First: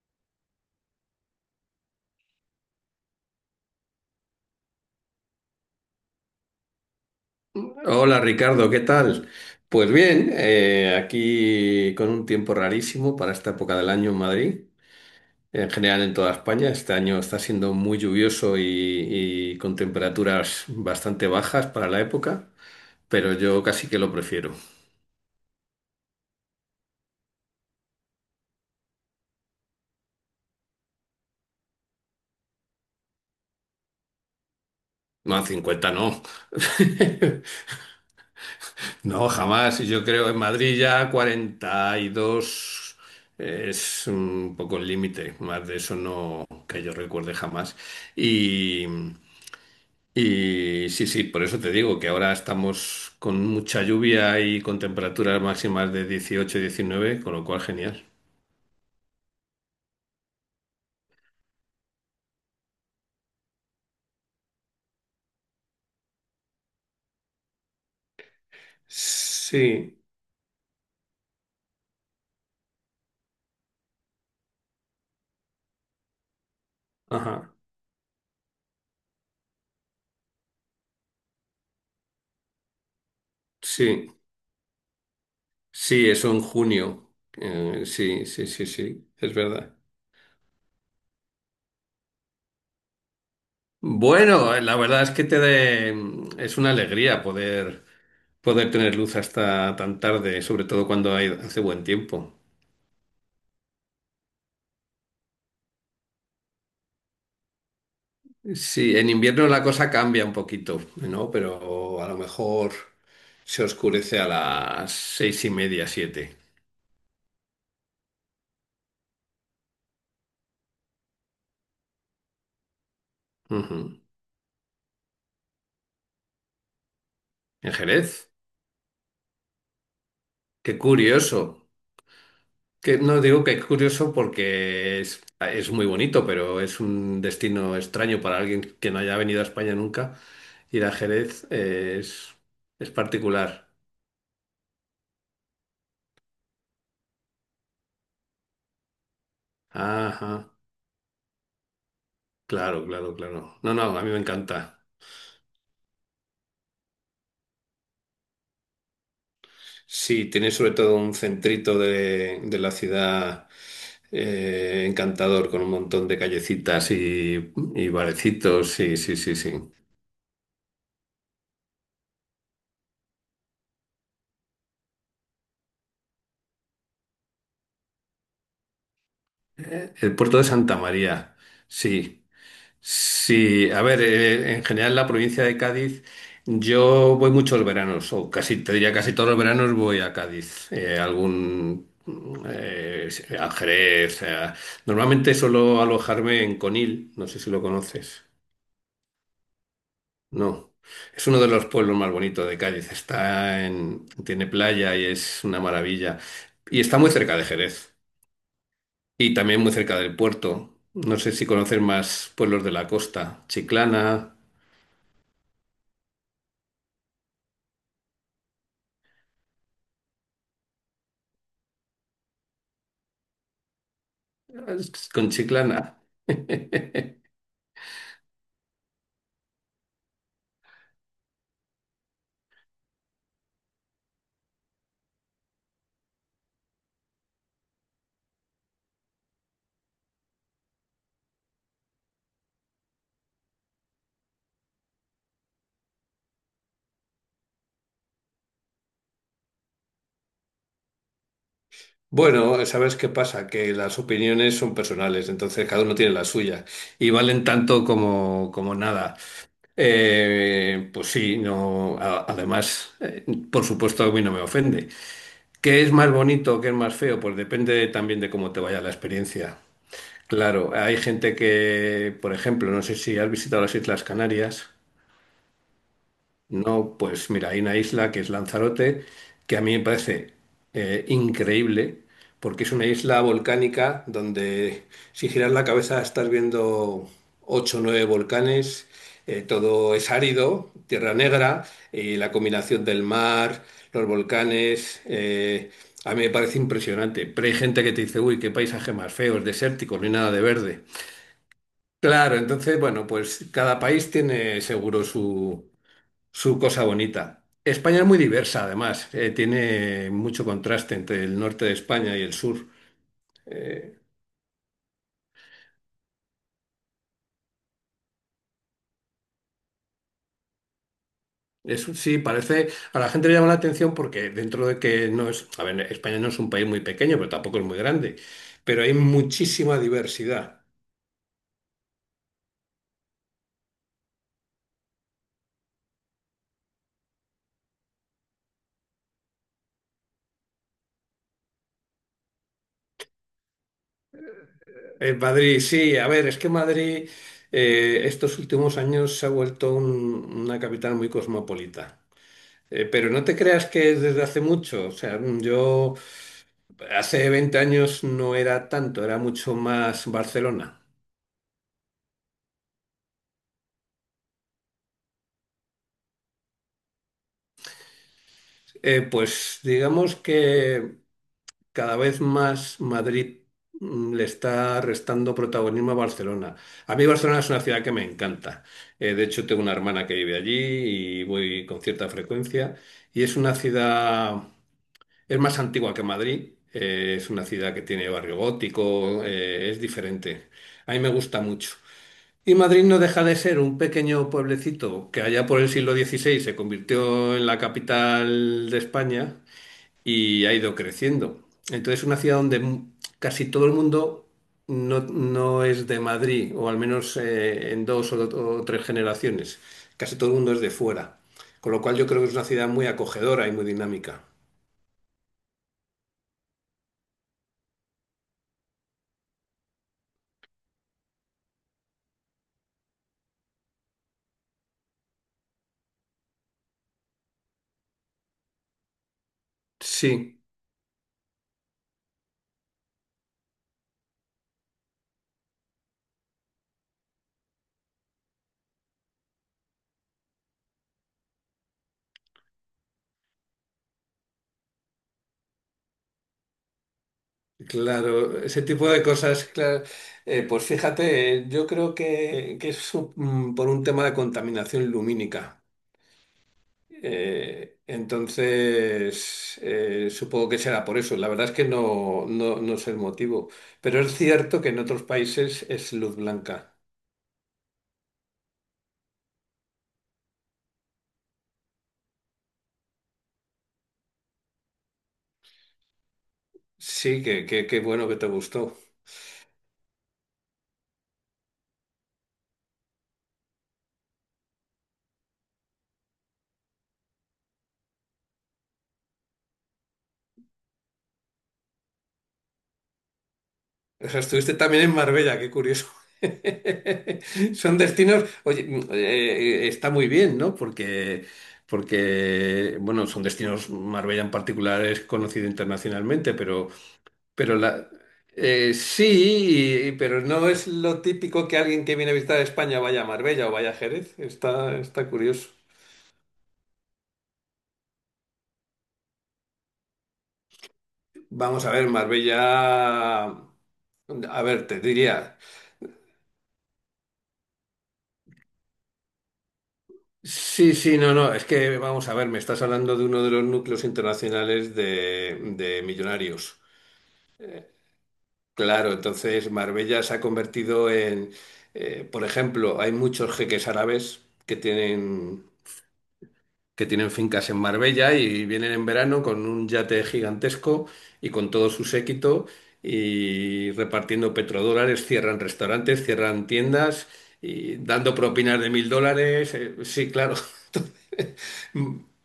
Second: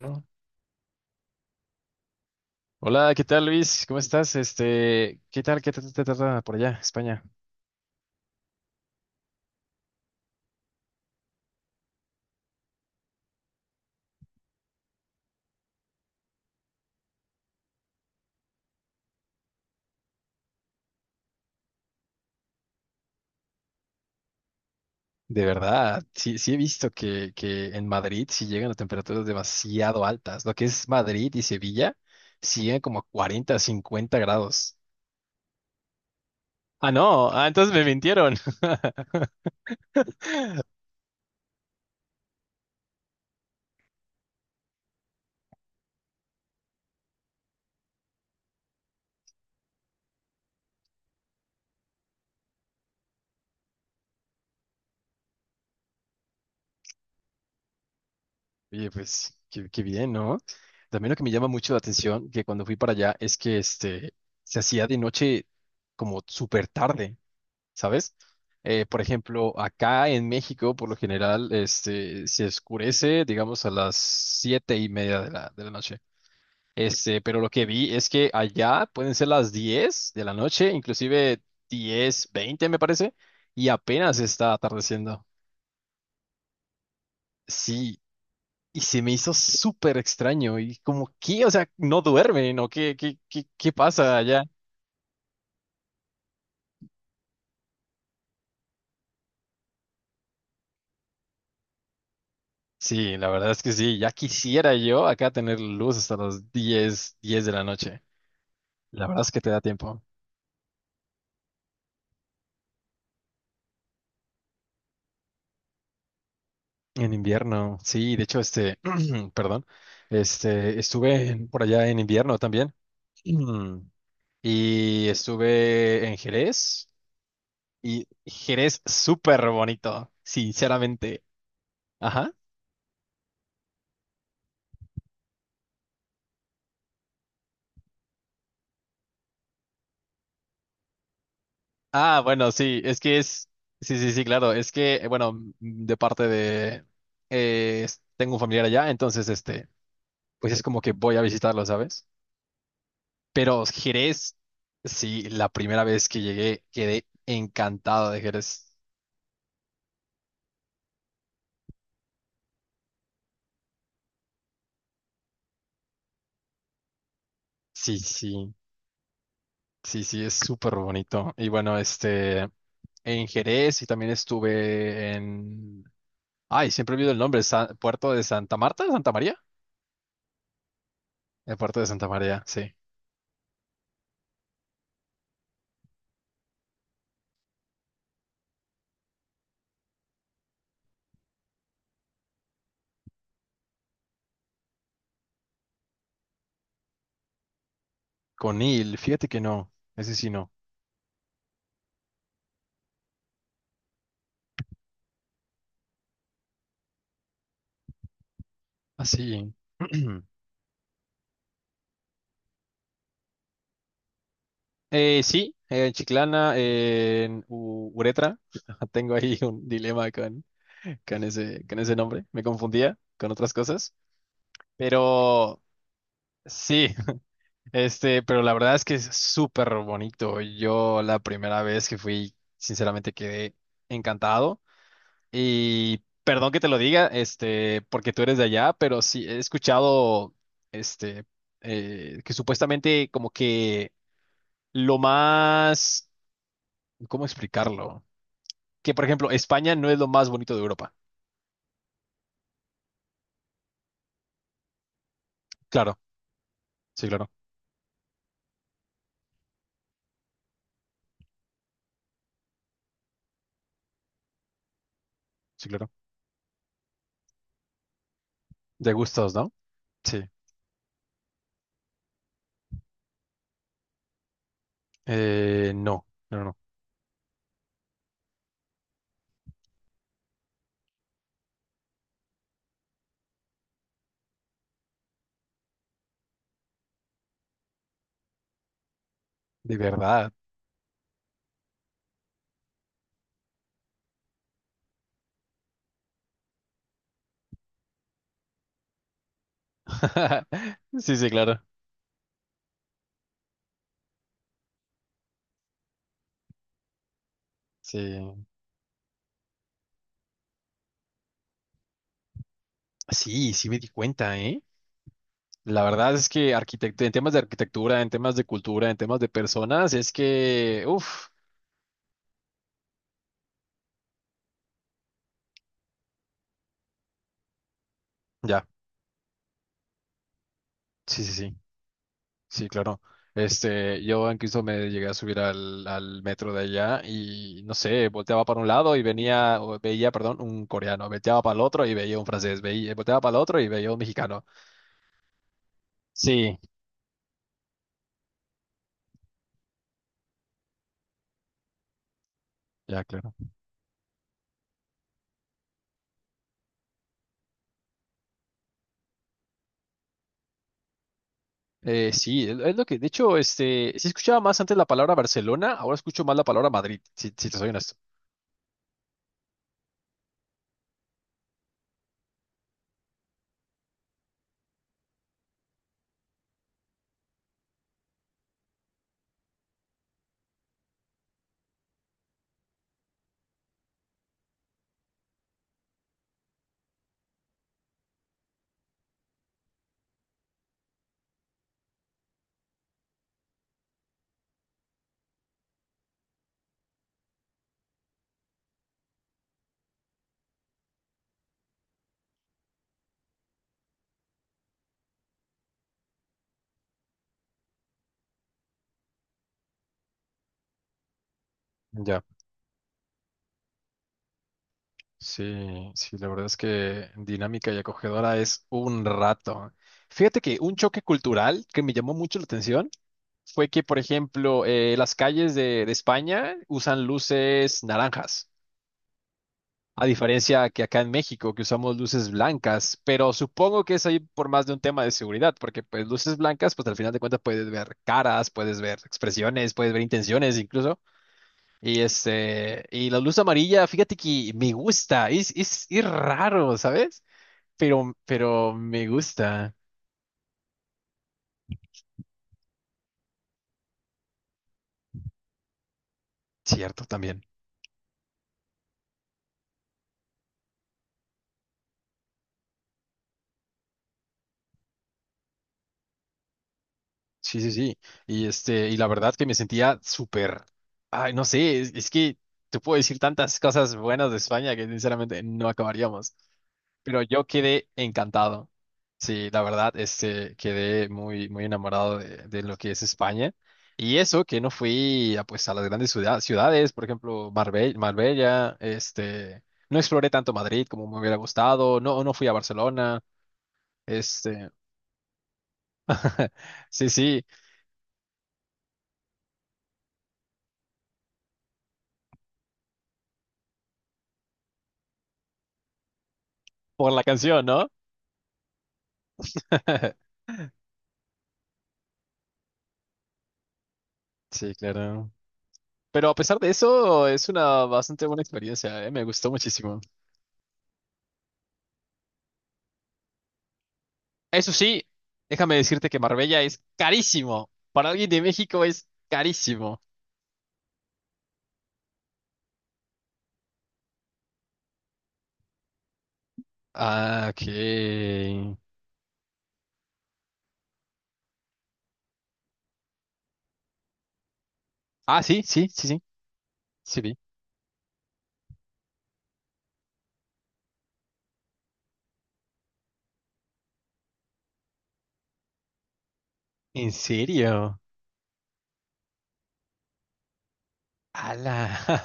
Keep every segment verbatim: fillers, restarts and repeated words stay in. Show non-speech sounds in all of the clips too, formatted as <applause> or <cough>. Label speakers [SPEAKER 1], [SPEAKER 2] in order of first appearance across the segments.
[SPEAKER 1] ¿No? Hola, ¿qué tal, Luis? ¿Cómo estás? Este, ¿qué tal? ¿Qué tal te trata por allá, España?
[SPEAKER 2] Hola Ricardo, ¿qué tal? Pues bien, eh, aquí con un tiempo rarísimo para esta época del año en Madrid, en general en toda España. Este año está siendo muy lluvioso y, y con temperaturas bastante bajas para la época, pero yo casi que lo prefiero.
[SPEAKER 1] De verdad, sí, sí he visto que, que en Madrid sí llegan a temperaturas demasiado altas. Lo que es Madrid y Sevilla siguen como a cuarenta, cincuenta grados.
[SPEAKER 2] No, cincuenta no.
[SPEAKER 1] Ah, no, ah,
[SPEAKER 2] <laughs>
[SPEAKER 1] entonces me mintieron. <laughs>
[SPEAKER 2] No, jamás. Yo creo en Madrid ya cuarenta y dos es un poco el límite, más de eso no que yo recuerde jamás. Y. Y sí, sí, por eso te digo que ahora estamos con mucha lluvia y con temperaturas máximas de dieciocho y diecinueve, con lo cual genial.
[SPEAKER 1] Oye, pues, qué, qué bien, ¿no? También lo que me llama mucho la atención, que cuando fui para allá, es que este, se hacía de noche como súper tarde. ¿Sabes? Eh, por ejemplo,
[SPEAKER 2] Sí,
[SPEAKER 1] acá en México, por lo general, este, se oscurece, digamos, a las siete y media de la, de la noche. Este, pero lo
[SPEAKER 2] ajá,
[SPEAKER 1] que vi es que allá pueden ser las diez de la noche, inclusive diez, veinte, me parece, y
[SPEAKER 2] sí,
[SPEAKER 1] apenas está atardeciendo.
[SPEAKER 2] sí, eso en junio. Eh,
[SPEAKER 1] Sí,
[SPEAKER 2] sí, sí, sí,
[SPEAKER 1] y se
[SPEAKER 2] sí,
[SPEAKER 1] me hizo
[SPEAKER 2] es verdad.
[SPEAKER 1] súper extraño. Y como, ¿qué? O sea, ¿no duermen, o qué, qué, qué, qué pasa allá?
[SPEAKER 2] Bueno, eh, la verdad es que te de- es una alegría poder, poder tener luz hasta tan tarde, sobre todo cuando hay- hace buen tiempo.
[SPEAKER 1] Sí, la verdad es que sí, ya quisiera yo acá tener luz hasta las diez, diez de la noche.
[SPEAKER 2] Sí,
[SPEAKER 1] La
[SPEAKER 2] en
[SPEAKER 1] verdad es que
[SPEAKER 2] invierno
[SPEAKER 1] te da
[SPEAKER 2] la cosa
[SPEAKER 1] tiempo.
[SPEAKER 2] cambia un poquito, ¿no? Pero a lo mejor se oscurece a las seis y media, siete.
[SPEAKER 1] En invierno, sí, de hecho, este, <clears throat> perdón, este, estuve en- por allá en invierno también. <clears throat> Mm.
[SPEAKER 2] Ujú.
[SPEAKER 1] Y estuve en Jerez.
[SPEAKER 2] ¿En
[SPEAKER 1] Y
[SPEAKER 2] Jerez?
[SPEAKER 1] Jerez súper bonito,
[SPEAKER 2] Qué
[SPEAKER 1] sinceramente.
[SPEAKER 2] curioso.
[SPEAKER 1] Ajá.
[SPEAKER 2] Que no digo que es curioso porque es, es muy bonito, pero es un destino extraño para alguien que no haya venido a España nunca. Ir a Jerez
[SPEAKER 1] Ah,
[SPEAKER 2] es,
[SPEAKER 1] bueno, sí,
[SPEAKER 2] es
[SPEAKER 1] es que es.
[SPEAKER 2] particular.
[SPEAKER 1] Sí, sí, sí, claro. Es que, eh, bueno, m- de parte de. eh, es- tengo un familiar allá, entonces, este,
[SPEAKER 2] Ajá,
[SPEAKER 1] pues es como que voy a visitarlo, ¿sabes?
[SPEAKER 2] claro, claro, claro.
[SPEAKER 1] Pero
[SPEAKER 2] No, no, a mí me
[SPEAKER 1] Jerez,
[SPEAKER 2] encanta.
[SPEAKER 1] sí, la primera vez que llegué quedé encantado de Jerez.
[SPEAKER 2] Sí, tiene sobre todo un centrito de, de la ciudad eh, encantador con un montón de callecitas y, y
[SPEAKER 1] Sí, sí,
[SPEAKER 2] barecitos. Sí, sí, sí, sí.
[SPEAKER 1] sí, sí, es súper bonito. Y bueno, este, en Jerez y también estuve en... Ay, siempre olvido el nombre, Sa- Puerto de Santa Marta, Santa María.
[SPEAKER 2] Eh, El puerto de Santa María.
[SPEAKER 1] El Puerto de Santa
[SPEAKER 2] Sí,
[SPEAKER 1] María, sí.
[SPEAKER 2] sí. A ver, eh, en general la provincia de Cádiz, yo voy muchos veranos, o casi, te diría casi todos los veranos voy a Cádiz. Eh, algún eh, a Jerez. a- Normalmente suelo alojarme en Conil, no sé si lo conoces.
[SPEAKER 1] Conil, fíjate que no, ese sí no.
[SPEAKER 2] No, es uno de los pueblos más bonitos de Cádiz. Está en, tiene playa y es una maravilla. Y está muy cerca de Jerez y
[SPEAKER 1] Así.
[SPEAKER 2] también muy cerca del
[SPEAKER 1] <clears throat>
[SPEAKER 2] puerto. No sé si conocer más pueblos de la costa. Chiclana,
[SPEAKER 1] Eh, sí, en Chiclana, en U- Uretra, <laughs> tengo ahí un dilema con, con ese, con ese nombre. Me confundía con otras cosas.
[SPEAKER 2] con
[SPEAKER 1] Pero
[SPEAKER 2] Chiclana. <laughs>
[SPEAKER 1] sí, <laughs> este, pero la verdad es que es súper bonito. Yo la primera vez que fui, sinceramente quedé encantado. Y perdón que te lo diga, este, porque tú eres de allá, pero sí he escuchado, este, eh, que supuestamente como que lo más, ¿cómo explicarlo? Que, por ejemplo, España no es lo más bonito de Europa.
[SPEAKER 2] Bueno, ¿sabes qué pasa? Que las opiniones son personales, entonces cada
[SPEAKER 1] Claro,
[SPEAKER 2] uno tiene la suya
[SPEAKER 1] sí,
[SPEAKER 2] y
[SPEAKER 1] claro,
[SPEAKER 2] valen tanto como, como nada. Eh, pues sí, no, a- además, eh, por supuesto a mí no me ofende.
[SPEAKER 1] sí,
[SPEAKER 2] ¿Qué
[SPEAKER 1] claro.
[SPEAKER 2] es más bonito, qué es más feo? Pues depende también de cómo te vaya la
[SPEAKER 1] De gustos, ¿no?
[SPEAKER 2] experiencia.
[SPEAKER 1] Sí.
[SPEAKER 2] Claro, hay gente que, por ejemplo, no sé si has visitado las Islas Canarias.
[SPEAKER 1] Eh, no, no, no,
[SPEAKER 2] No, pues mira, hay una isla que es Lanzarote, que a mí me parece eh, increíble, porque es una isla volcánica donde si giras la cabeza estás viendo ocho o nueve volcanes, eh,
[SPEAKER 1] de
[SPEAKER 2] todo es
[SPEAKER 1] verdad.
[SPEAKER 2] árido, tierra negra, y la combinación del mar, los volcanes, eh, a mí me parece impresionante. Pero hay gente que te dice, uy, qué paisaje más feo, es desértico, no hay nada de
[SPEAKER 1] <laughs>
[SPEAKER 2] verde.
[SPEAKER 1] Sí, sí, claro.
[SPEAKER 2] Claro, entonces, bueno, pues cada país tiene seguro su su cosa bonita.
[SPEAKER 1] Sí,
[SPEAKER 2] España es muy diversa, además. Eh, tiene mucho contraste entre el norte de España y el sur.
[SPEAKER 1] sí, sí me di
[SPEAKER 2] Eh,
[SPEAKER 1] cuenta, ¿eh? La verdad es que arquitect- en temas de arquitectura, en temas de cultura, en temas de personas, es que, uff,
[SPEAKER 2] Eso sí, parece. A la gente le llama la atención porque dentro de que no es. A ver, España no es un país muy pequeño, pero tampoco es muy grande.
[SPEAKER 1] ya,
[SPEAKER 2] Pero hay muchísima diversidad.
[SPEAKER 1] sí, sí, sí, sí, claro. Este, yo incluso me llegué a subir al, al metro de allá y, no sé, volteaba para un lado y venía, o veía, perdón, un coreano, volteaba para el otro y veía un francés, veía, volteaba para el otro y veía un mexicano.
[SPEAKER 2] En Madrid, sí, a ver, es que
[SPEAKER 1] Sí,
[SPEAKER 2] Madrid eh, estos últimos años se ha vuelto un- una capital muy cosmopolita. Eh,
[SPEAKER 1] ya,
[SPEAKER 2] pero no
[SPEAKER 1] claro.
[SPEAKER 2] te creas que es desde hace mucho. O sea, yo. Hace veinte años no era tanto, era mucho más Barcelona.
[SPEAKER 1] Eh, sí, es, es lo que, de hecho, este, sí escuchaba más antes la palabra Barcelona, ahora escucho más la palabra Madrid, si, si te soy honesto.
[SPEAKER 2] Eh, pues digamos que cada vez más Madrid mm, le está restando protagonismo a Barcelona. A mí Barcelona es una ciudad que me encanta. Eh, de hecho, tengo una hermana que vive allí y voy con cierta frecuencia. Y es una ciudad, es más antigua que Madrid, eh, es una ciudad que tiene barrio gótico, eh, es diferente. A mí me gusta mucho. Y Madrid no deja de ser un pequeño pueblecito que allá por el siglo dieciséis se convirtió en la capital de España y ha ido creciendo. Entonces es una ciudad donde mu- casi todo el mundo no, no es de Madrid, o al menos eh, en dos o, o tres generaciones. Casi todo el mundo es de fuera. Con lo cual yo creo
[SPEAKER 1] Ya,
[SPEAKER 2] que es una ciudad muy acogedora y muy dinámica.
[SPEAKER 1] sí, sí, la verdad es que dinámica y acogedora es un rato. Fíjate que un choque cultural que me llamó mucho la atención fue que, por ejemplo, eh, las calles de, de España usan luces naranjas. A
[SPEAKER 2] Sí.
[SPEAKER 1] diferencia que acá en México, que usamos luces blancas, pero supongo que es ahí por más de un tema de seguridad, porque pues luces blancas, pues al final de cuentas puedes ver caras, puedes ver expresiones, puedes ver intenciones incluso. Y este, y la luz amarilla, fíjate que me gusta, es, es, es raro, ¿sabes? Pero,
[SPEAKER 2] Claro, ese
[SPEAKER 1] pero
[SPEAKER 2] tipo de
[SPEAKER 1] me
[SPEAKER 2] cosas,
[SPEAKER 1] gusta,
[SPEAKER 2] claro. Eh, pues fíjate, eh, yo creo que, que es su- mm, por un tema de contaminación lumínica.
[SPEAKER 1] cierto, también.
[SPEAKER 2] Eh, entonces, eh, supongo que será por eso. La verdad es que no, no, no es el motivo. Pero es cierto que en otros países es luz blanca.
[SPEAKER 1] Sí, sí, sí. Y este, y la verdad que me sentía súper, ay, no sé, es, es que te puedo decir tantas cosas buenas de España que sinceramente no acabaríamos. Pero
[SPEAKER 2] Sí, que,
[SPEAKER 1] yo
[SPEAKER 2] que, qué
[SPEAKER 1] quedé
[SPEAKER 2] bueno que te
[SPEAKER 1] encantado.
[SPEAKER 2] gustó.
[SPEAKER 1] Sí, la verdad, este, quedé muy, muy enamorado de, de lo que es España. Y eso, que no fui a, pues, a las grandes ciudad- ciudades, por ejemplo, Marbella, Marbella, este, no exploré tanto Madrid como me hubiera gustado, no, no fui a Barcelona,
[SPEAKER 2] O sea, estuviste
[SPEAKER 1] este,
[SPEAKER 2] también en Marbella, qué curioso.
[SPEAKER 1] <laughs> sí, sí,
[SPEAKER 2] <laughs> Son destinos, oye, mm, eh, eh, está muy bien, ¿no? Porque, porque, bueno, son destinos, Marbella en particular es conocido internacionalmente, pero,
[SPEAKER 1] por la
[SPEAKER 2] pero
[SPEAKER 1] canción, ¿no?
[SPEAKER 2] la, eh, sí, y- pero
[SPEAKER 1] <laughs>
[SPEAKER 2] no es lo típico que alguien que viene a visitar España vaya a Marbella o vaya a Jerez.
[SPEAKER 1] Sí,
[SPEAKER 2] Está, está
[SPEAKER 1] claro.
[SPEAKER 2] curioso.
[SPEAKER 1] Pero a pesar de eso, es una bastante buena experiencia, ¿eh? Me gustó muchísimo.
[SPEAKER 2] Vamos a ver, Marbella, a ver,
[SPEAKER 1] Eso
[SPEAKER 2] te
[SPEAKER 1] sí,
[SPEAKER 2] diría.
[SPEAKER 1] déjame decirte que Marbella es carísimo. Para alguien de México es carísimo.
[SPEAKER 2] Sí, sí, no, no, es que vamos a ver, me estás hablando de uno de los núcleos internacionales de, de millonarios.
[SPEAKER 1] Ah, ok.
[SPEAKER 2] Claro, entonces Marbella se ha convertido en, eh, por ejemplo, hay muchos jeques árabes que
[SPEAKER 1] Ah,
[SPEAKER 2] tienen,
[SPEAKER 1] sí, sí, sí, sí,
[SPEAKER 2] que tienen
[SPEAKER 1] sí vi.
[SPEAKER 2] fincas en Marbella y vienen en verano con un yate gigantesco y con todo su séquito y repartiendo petrodólares, cierran restaurantes, cierran tiendas
[SPEAKER 1] ¿En
[SPEAKER 2] y
[SPEAKER 1] serio?
[SPEAKER 2] dando propinas de mil dólares. Eh, sí, claro.
[SPEAKER 1] ¡Hala!
[SPEAKER 2] <laughs>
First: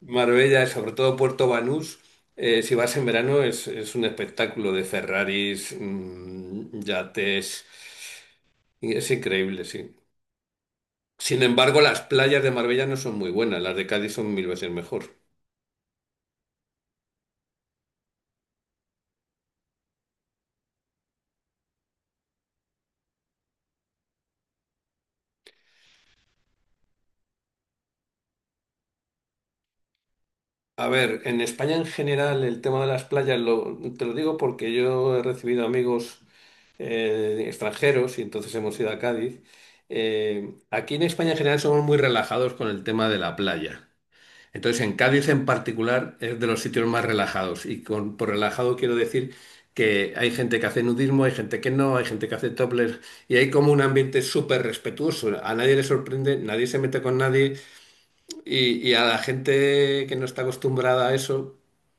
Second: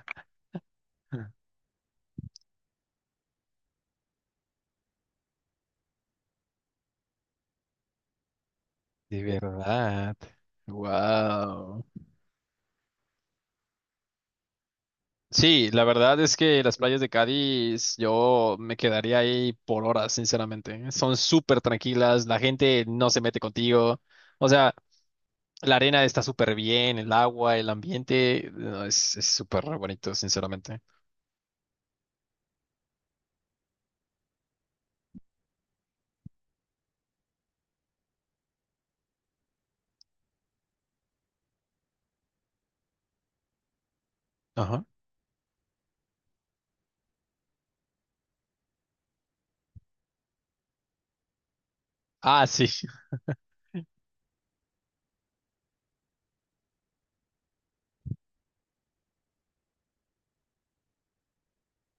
[SPEAKER 2] Marbella, sobre todo Puerto
[SPEAKER 1] <laughs>
[SPEAKER 2] Banús, eh, si vas en verano es, es un espectáculo de Ferraris, mm, yates, y es
[SPEAKER 1] De
[SPEAKER 2] increíble, sí.
[SPEAKER 1] verdad.
[SPEAKER 2] Sin embargo,
[SPEAKER 1] Wow.
[SPEAKER 2] las playas de Marbella no son muy buenas, las de Cádiz son mil veces mejor.
[SPEAKER 1] Sí, la verdad es que las playas de Cádiz, yo me quedaría ahí por horas, sinceramente. Son súper tranquilas, la gente no se mete contigo. O sea, la arena está súper bien, el agua, el ambiente, no, es es súper bonito, sinceramente.
[SPEAKER 2] A ver, en España en general el tema de las playas, lo- te lo digo porque yo he recibido amigos eh, extranjeros y entonces hemos ido a Cádiz. Eh, aquí en España en general somos muy relajados con el tema de la playa. Entonces,
[SPEAKER 1] Ajá.
[SPEAKER 2] en Cádiz en particular es de los sitios más relajados. Y con, por relajado quiero decir que hay gente que hace nudismo, hay gente que no, hay gente que
[SPEAKER 1] Ah,
[SPEAKER 2] hace
[SPEAKER 1] sí,
[SPEAKER 2] topless.
[SPEAKER 1] <laughs>
[SPEAKER 2] Y hay como un ambiente súper respetuoso. A nadie le sorprende, nadie se mete con nadie. Y, y a la gente que no está acostumbrada a eso,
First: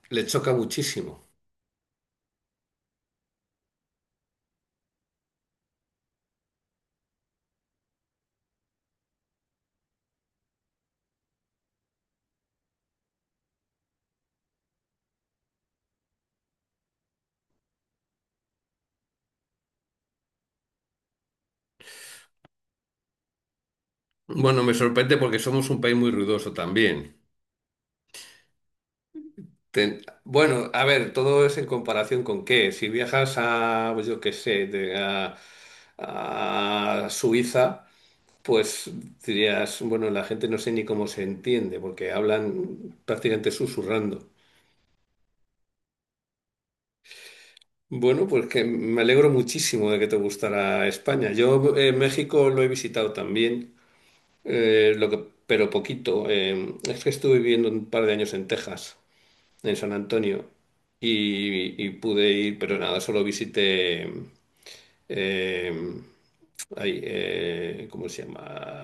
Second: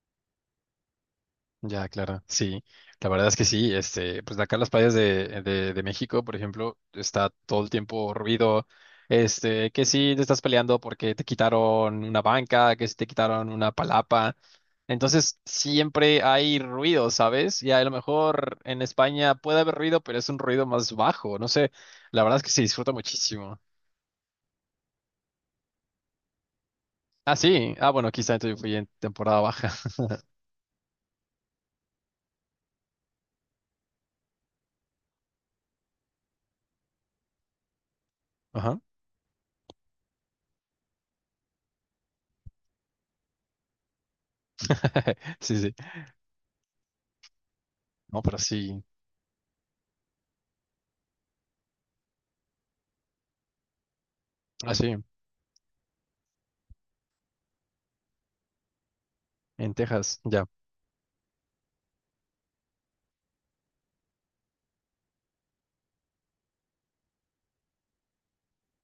[SPEAKER 2] le choca muchísimo.
[SPEAKER 1] ya, claro, sí. La verdad es que sí, este, pues acá en las playas de, de, de México, por ejemplo, está todo el tiempo ruido, este, que sí te estás peleando porque te quitaron una banca, que sí te quitaron una palapa. Entonces, siempre hay ruido, ¿sabes? Y a lo mejor en España puede haber ruido, pero es un ruido más bajo, no sé, la verdad es que se disfruta muchísimo.
[SPEAKER 2] Bueno, me sorprende porque somos un país muy ruidoso también.
[SPEAKER 1] Ah, sí. Ah, bueno, quizá entonces yo fui en temporada baja. <laughs>
[SPEAKER 2] Ten- Bueno, a ver, todo es en comparación con qué. Si viajas a, pues yo qué sé, de- a a Suiza.
[SPEAKER 1] Ajá.
[SPEAKER 2] Pues dirías, bueno, la gente no sé ni cómo se entiende, porque hablan prácticamente susurrando.
[SPEAKER 1] <laughs> Sí, sí. No,
[SPEAKER 2] Bueno,
[SPEAKER 1] pero
[SPEAKER 2] pues que
[SPEAKER 1] sí.
[SPEAKER 2] me alegro muchísimo de que te gustara España. Yo eh, México lo he visitado también,
[SPEAKER 1] Ah,
[SPEAKER 2] eh,
[SPEAKER 1] sí.
[SPEAKER 2] lo que, pero poquito. Eh, es que estuve viviendo un par de años en Texas,
[SPEAKER 1] En
[SPEAKER 2] en San
[SPEAKER 1] Texas, ya.
[SPEAKER 2] Antonio, y, y pude ir, pero nada, solo visité eh, ahí, eh, ¿cómo se llama?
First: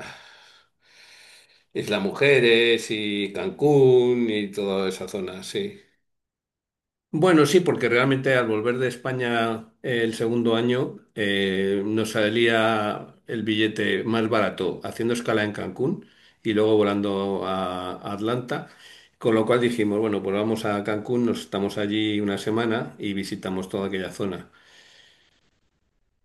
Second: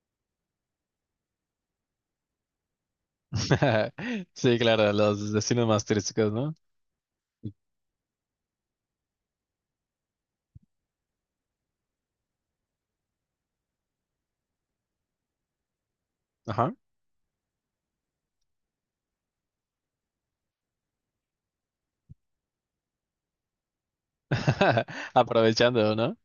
[SPEAKER 2] Isla Mujeres y
[SPEAKER 1] <laughs>
[SPEAKER 2] Cancún y
[SPEAKER 1] Sí,
[SPEAKER 2] toda
[SPEAKER 1] claro,
[SPEAKER 2] esa
[SPEAKER 1] los
[SPEAKER 2] zona,
[SPEAKER 1] destinos
[SPEAKER 2] sí.
[SPEAKER 1] más turísticos, ¿no?
[SPEAKER 2] Bueno, sí, porque realmente al volver de España eh, el segundo año eh, nos salía el billete más barato haciendo escala en Cancún y
[SPEAKER 1] Ajá.
[SPEAKER 2] luego volando a a Atlanta, con lo cual dijimos, bueno, pues vamos a Cancún, nos estamos allí una semana y visitamos toda aquella zona.
[SPEAKER 1] <laughs> Aprovechando, ¿no?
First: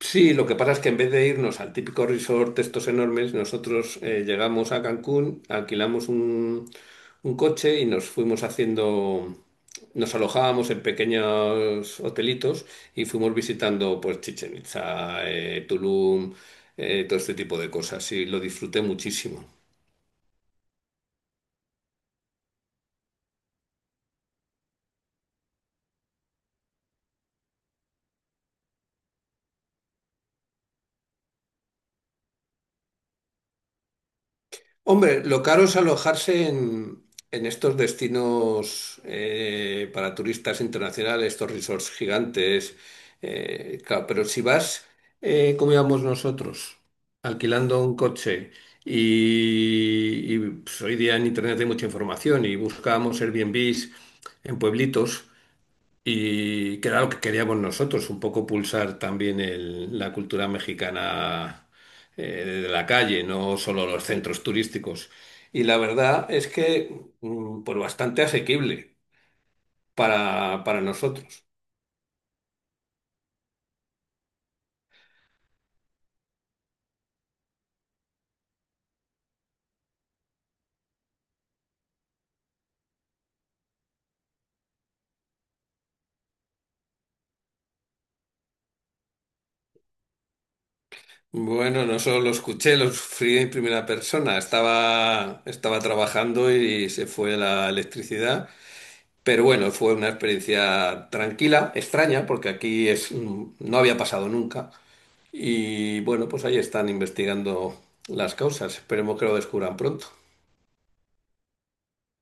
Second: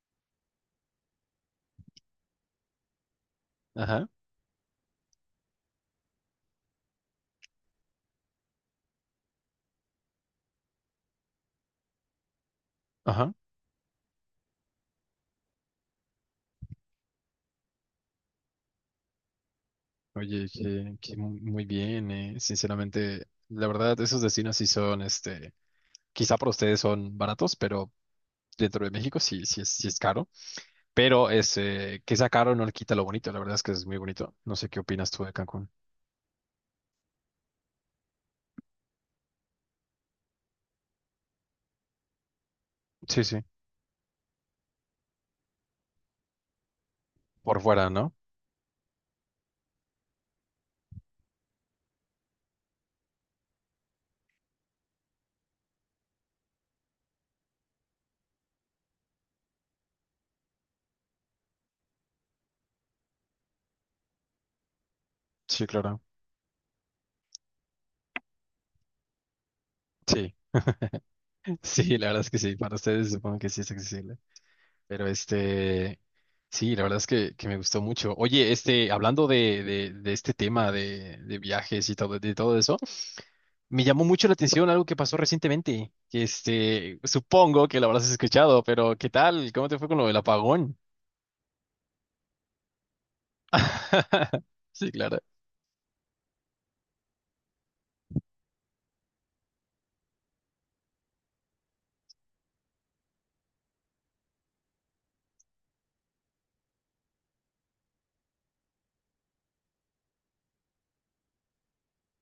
[SPEAKER 2] Sí, lo que pasa es que en vez de irnos al típico resort de estos enormes, nosotros
[SPEAKER 1] Ajá.
[SPEAKER 2] eh, llegamos a Cancún, alquilamos un, un coche y nos fuimos haciendo, nos alojábamos en pequeños hotelitos y
[SPEAKER 1] Ajá.
[SPEAKER 2] fuimos visitando pues Chichén Itzá, eh, Tulum, eh, todo este tipo de cosas y lo disfruté muchísimo.
[SPEAKER 1] Oye, que, que mu- muy bien, eh. Sinceramente, la verdad, esos destinos sí son, este, quizá para ustedes son baratos, pero dentro de México sí, sí es, sí es caro. Pero ese, que sea caro no le quita lo bonito. La verdad es que es muy bonito. No sé qué opinas
[SPEAKER 2] Hombre,
[SPEAKER 1] tú de
[SPEAKER 2] lo caro
[SPEAKER 1] Cancún.
[SPEAKER 2] es alojarse en, en estos destinos eh, para turistas internacionales, estos resorts gigantes.
[SPEAKER 1] Sí, sí.
[SPEAKER 2] Eh, claro, pero si vas, eh, como íbamos nosotros,
[SPEAKER 1] Por
[SPEAKER 2] alquilando
[SPEAKER 1] fuera,
[SPEAKER 2] un
[SPEAKER 1] ¿no?
[SPEAKER 2] coche y, y, pues, hoy día en Internet hay mucha información y buscábamos Airbnbs en pueblitos. Y que era lo que queríamos nosotros, un poco pulsar también el- la cultura mexicana eh, de la calle, no solo los centros turísticos. Y
[SPEAKER 1] Sí,
[SPEAKER 2] la
[SPEAKER 1] claro.
[SPEAKER 2] verdad es que, mm, pues bastante asequible
[SPEAKER 1] Sí,
[SPEAKER 2] para, para nosotros.
[SPEAKER 1] <laughs> sí, la verdad es que sí. Para ustedes supongo que sí es accesible. Pero este, sí, la verdad es que, que me gustó mucho. Oye, este, hablando de, de, de este tema de, de viajes y todo, de todo eso, me llamó mucho la atención algo que pasó recientemente. Que este, supongo que lo habrás escuchado, pero ¿qué tal? ¿Cómo te fue con lo del apagón?
[SPEAKER 2] Bueno, no solo lo escuché, lo sufrí en primera persona.
[SPEAKER 1] <laughs> Sí, claro.
[SPEAKER 2] Estaba, estaba trabajando y se fue la electricidad. Pero bueno, fue una experiencia tranquila, extraña, porque aquí es, mm, no había pasado nunca. Y bueno, pues ahí están investigando las causas. Esperemos que lo descubran pronto.